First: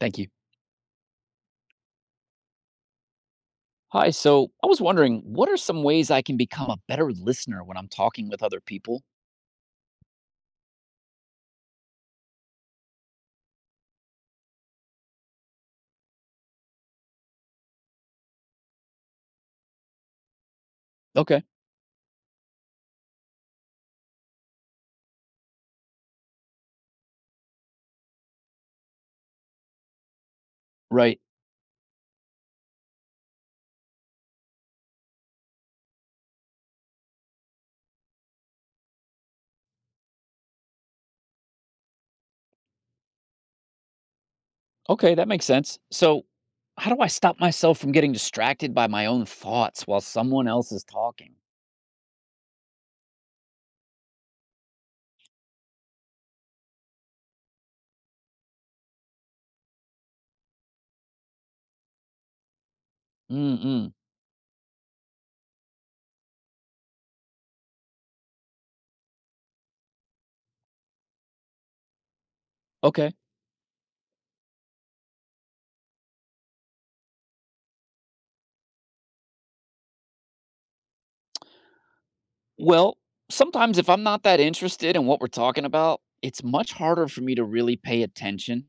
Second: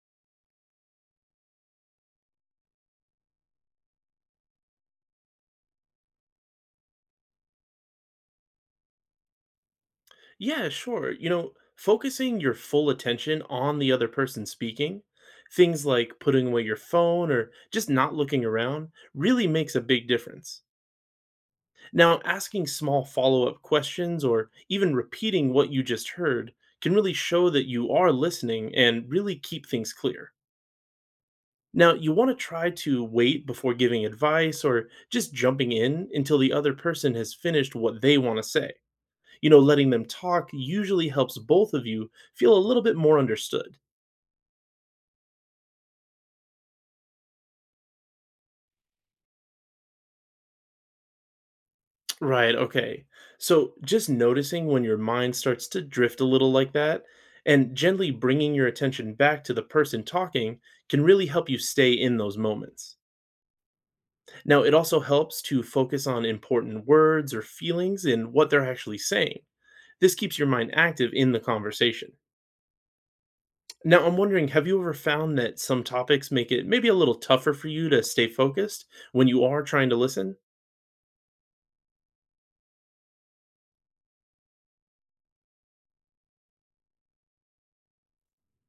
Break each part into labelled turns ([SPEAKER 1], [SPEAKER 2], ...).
[SPEAKER 1] Thank you. Hi. So I was wondering, what are some ways I can become a better listener when I'm talking with other people?
[SPEAKER 2] Yeah, sure. Focusing your full attention on the other person speaking, things like putting away your phone or just not looking around, really makes a big difference.
[SPEAKER 1] Okay.
[SPEAKER 2] Now, asking small follow up questions or even repeating what you just heard can really show that you are listening and really keep things clear.
[SPEAKER 1] Right.
[SPEAKER 2] Now, you want to try to wait before giving advice or just jumping in until the other person has finished what they want to say. Letting them talk usually helps both of you feel a little bit more understood.
[SPEAKER 1] Okay, that makes sense. So, how do I stop myself from getting distracted by my own thoughts while someone else is talking?
[SPEAKER 2] Right, okay. So just noticing when your mind starts to drift a little like that and gently bringing your attention back to the person talking can really help you stay in those moments.
[SPEAKER 1] Mm-mm.
[SPEAKER 2] Now, it also helps to focus on important words or feelings and what they're actually saying. This keeps your mind active in the conversation.
[SPEAKER 1] Okay.
[SPEAKER 2] Now, I'm wondering have you ever found that some topics make it maybe a little tougher for you to stay focused when you are trying to listen?
[SPEAKER 1] Well, sometimes if I'm not that interested in what we're talking about, it's much harder for me to really pay attention.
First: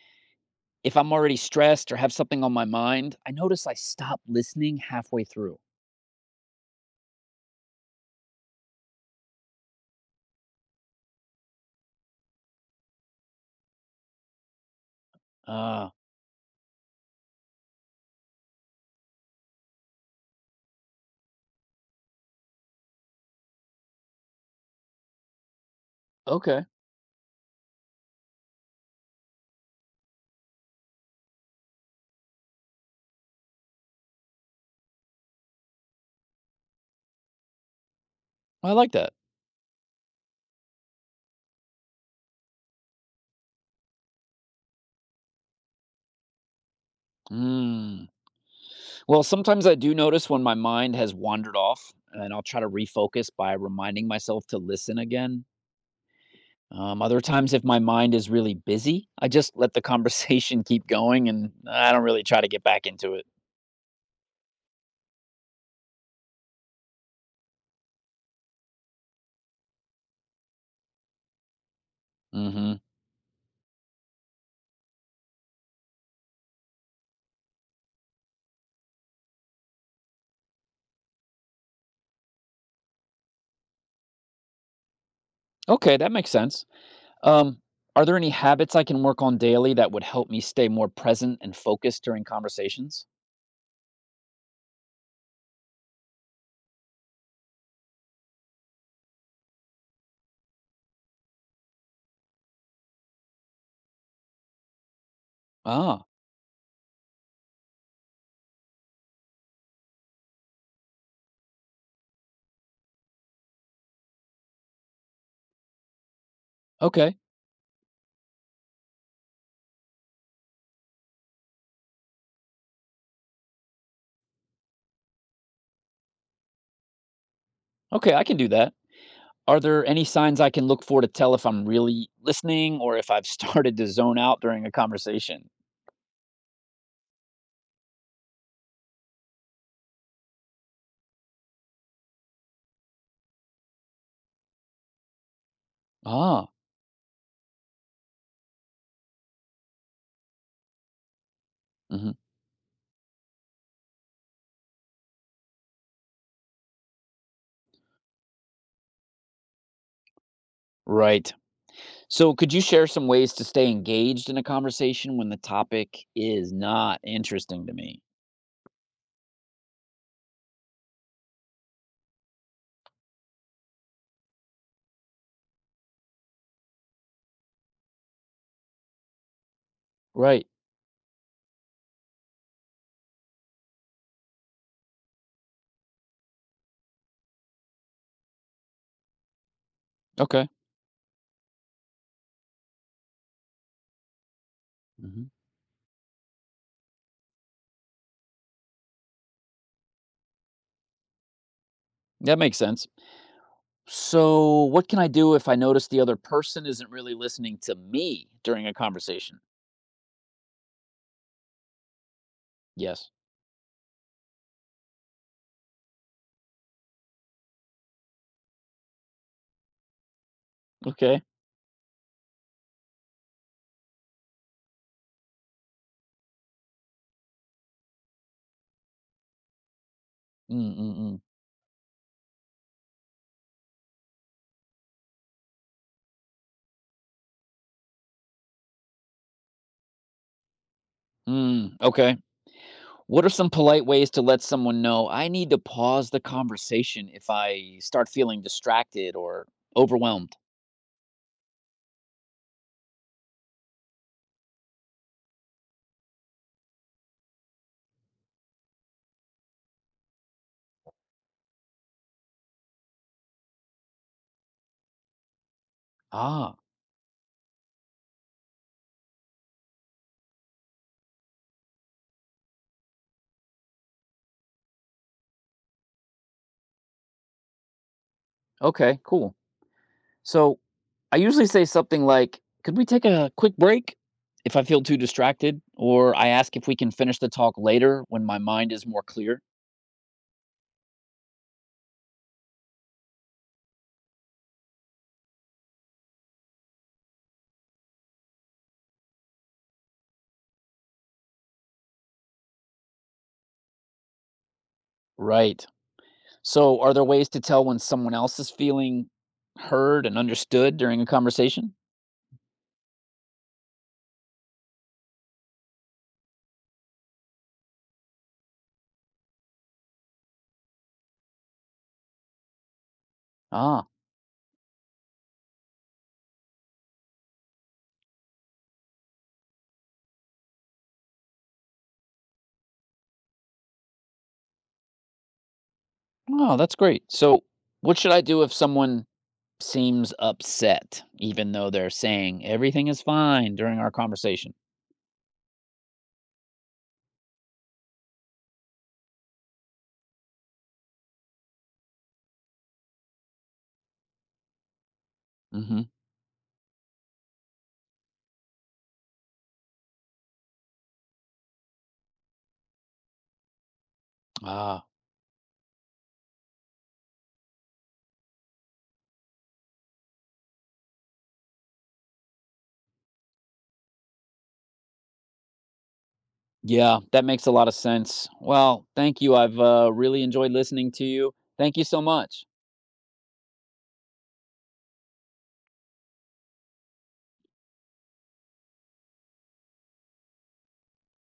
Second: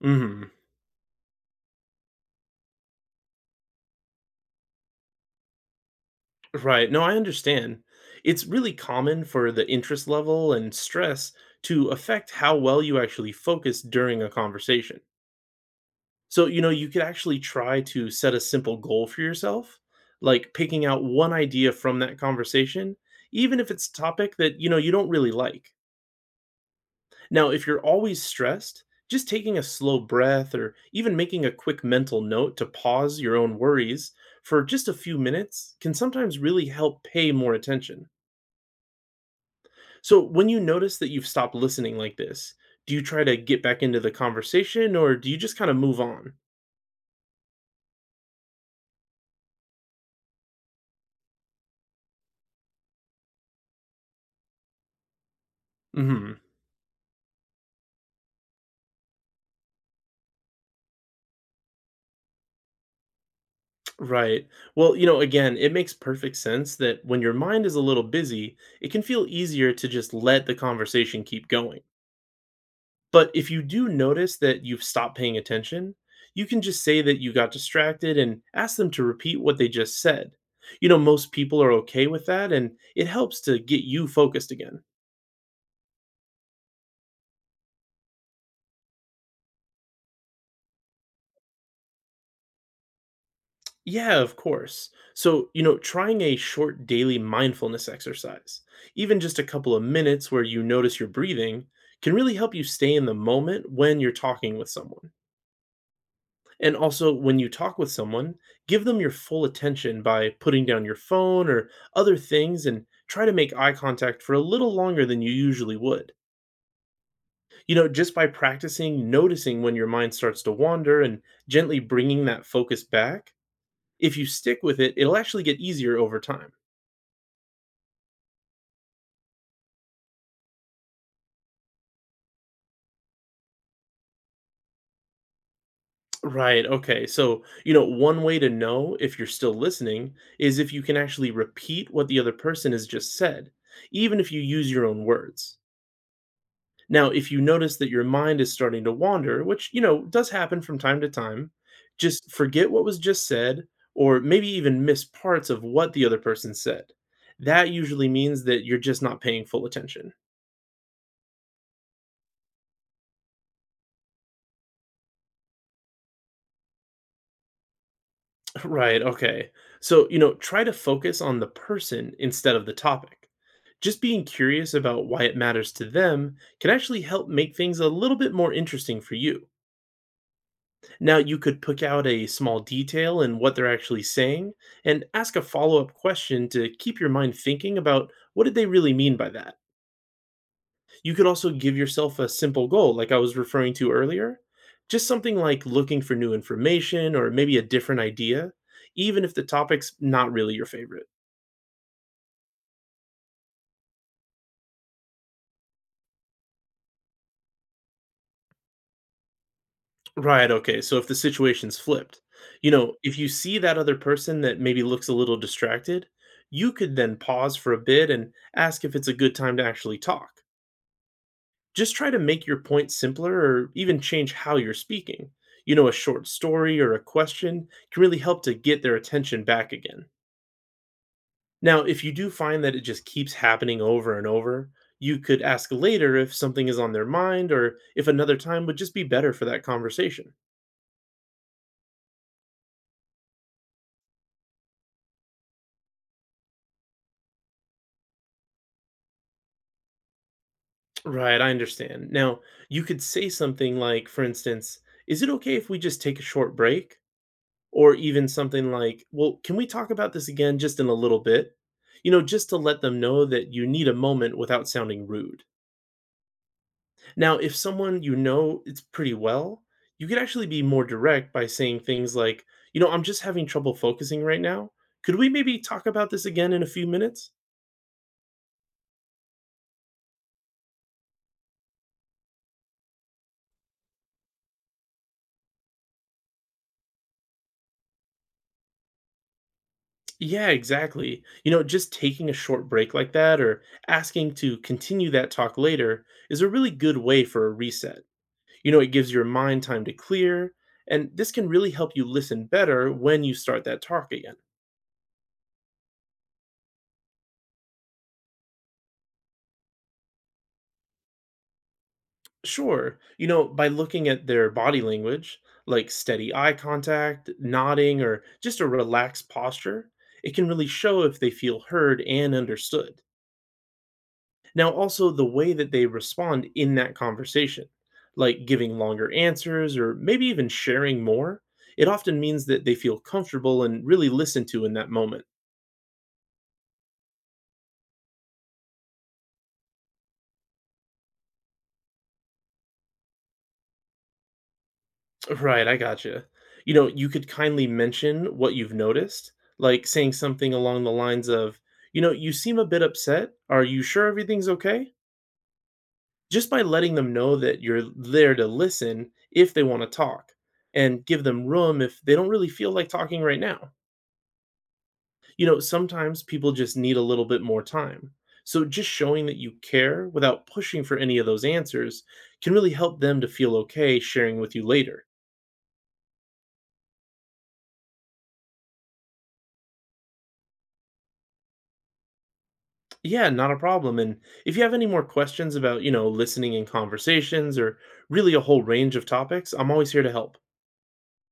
[SPEAKER 2] Mhm.
[SPEAKER 1] If I'm already stressed or have something on my mind, I notice I stop listening halfway through.
[SPEAKER 2] Right. No, I understand. It's really common for the interest level and stress to affect how well you actually focus during a conversation.
[SPEAKER 1] Ah.
[SPEAKER 2] So, you could actually try to set a simple goal for yourself, like picking out one idea from that conversation, even if it's a topic that, you don't really like.
[SPEAKER 1] Okay.
[SPEAKER 2] Now, if you're always stressed, just taking a slow breath or even making a quick mental note to pause your own worries for just a few minutes can sometimes really help pay more attention.
[SPEAKER 1] I like that.
[SPEAKER 2] So, when you notice that you've stopped listening like this, do you try to get back into the conversation or do you just kind of move on?
[SPEAKER 1] Mm. Well, sometimes I do notice when my mind has wandered off, and I'll try to refocus by reminding myself to listen again.
[SPEAKER 2] Hmm.
[SPEAKER 1] Other times, if my mind is really busy, I just let the conversation keep going and I don't really try to get back into it.
[SPEAKER 2] Right. Well, again, it makes perfect sense that when your mind is a little busy, it can feel easier to just let the conversation keep going.
[SPEAKER 1] Hmm.
[SPEAKER 2] But if you do notice that you've stopped paying attention, you can just say that you got distracted and ask them to repeat what they just said. Most people are okay with that, and it helps to get you focused again.
[SPEAKER 1] Okay, that makes sense. Um, are there any habits I can work on daily that would help me stay more present and focused during conversations?
[SPEAKER 2] Yeah, of course. So, trying a short daily mindfulness exercise, even just a couple of minutes where you notice your breathing, can really help you stay in the moment when you're talking with someone.
[SPEAKER 1] Ah,
[SPEAKER 2] And also, when you talk with someone, give them your full attention by putting down your phone or other things and try to make eye contact for a little longer than you usually would.
[SPEAKER 1] okay.
[SPEAKER 2] Just by practicing noticing when your mind starts to wander and gently bringing that focus back, if you stick with it, it'll actually get easier over time.
[SPEAKER 1] Okay, I can do that. Are there any signs I can look for to tell if I'm really listening or if I've started to zone out during a conversation?
[SPEAKER 2] Right. Okay. So, one way to know if you're still listening is if you can actually repeat what the other person has just said, even if you use your own words.
[SPEAKER 1] Ah,
[SPEAKER 2] Now, if you notice that your mind is starting to wander, which, does happen from time to time,
[SPEAKER 1] mhm.
[SPEAKER 2] just forget what was just said or maybe even miss parts of what the other person said. That usually means that you're just not paying full attention.
[SPEAKER 1] Right. So, could you share some ways to stay engaged in a conversation when the topic is not interesting to me?
[SPEAKER 2] Right, okay. So, try to focus on the person instead of the topic. Just being curious about why it matters to them can actually help make things a little bit more interesting for you.
[SPEAKER 1] Right.
[SPEAKER 2] Now you could pick out a small detail in what they're actually saying and ask a follow-up question to keep your mind thinking about what did they really mean by that.
[SPEAKER 1] Okay.
[SPEAKER 2] You could also give yourself a simple goal like I was referring to earlier, just
[SPEAKER 1] Hmm.
[SPEAKER 2] something like looking for new information or maybe a different idea, even if the topic's not really your favorite.
[SPEAKER 1] That makes sense. So, what can I do if I notice the other person isn't really listening to me during a conversation?
[SPEAKER 2] Right, okay. So if the situation's flipped,
[SPEAKER 1] Yes.
[SPEAKER 2] if you see that other person that maybe looks a little distracted, you could then pause for a bit and ask if it's a good time to actually talk.
[SPEAKER 1] Okay.
[SPEAKER 2] Just try to make your point simpler or even change how you're speaking. A short story or a question can really help to get their attention back again.
[SPEAKER 1] Mm-mm-mm.
[SPEAKER 2] Now, if you do find that it just keeps happening over and over, you could ask later if something is on their mind or if another time would just be better for that conversation.
[SPEAKER 1] Mm, okay. What are some polite ways to let someone know I need to pause the conversation if I start feeling distracted or overwhelmed?
[SPEAKER 2] Right, I understand. Now, you could say something like, for instance, is it okay if we just take a short break? Or even something like, "Well, can we talk about this again just in a little bit?" Just to let them know that you need a moment without sounding rude.
[SPEAKER 1] Ah,
[SPEAKER 2] Now, if someone you know it's pretty well, you could actually be more direct by saying things like, "You know, I'm just having trouble focusing right now. Could we maybe talk about this again in a few minutes?"
[SPEAKER 1] okay, cool. So I usually say something like, could we take a quick break if I feel too distracted? Or I ask if we can finish the talk later when my mind is more clear.
[SPEAKER 2] Yeah, exactly. Just taking a short break like that or asking to continue that talk later is a really good way for a reset. It gives your mind time to clear, and this can really help you listen better when you start that talk again.
[SPEAKER 1] Right. So are there ways to tell when someone else is feeling heard and understood during a conversation?
[SPEAKER 2] Sure, by looking at their body language, like steady eye contact, nodding, or just a relaxed posture, it can really show if they feel heard and understood.
[SPEAKER 1] Ah,
[SPEAKER 2] Now, also the way that they respond in that conversation, like giving longer answers or maybe even sharing more, it often means that they feel comfortable and really listened to in that moment.
[SPEAKER 1] oh, that's great. So what should I do if someone seems upset, even though they're saying everything is fine during our conversation?
[SPEAKER 2] Right, I gotcha. You could kindly mention what you've noticed, like saying something along the lines of, you seem a bit upset. Are you sure everything's okay?
[SPEAKER 1] Mm-hmm.
[SPEAKER 2] Just by letting them know that you're there to listen if they want to talk and give them room if they don't really feel like talking right now.
[SPEAKER 1] Ah,
[SPEAKER 2] Sometimes people just need a little bit more time. So just showing that you care without pushing for any of those answers can really help them to feel okay sharing with you later.
[SPEAKER 1] yeah, that makes a lot of sense. Well, thank you. I've really enjoyed listening to you. Thank you so much.
[SPEAKER 2] Yeah, not a problem. And if you have any more questions about, listening in conversations or really a whole range of topics, I'm always here to help.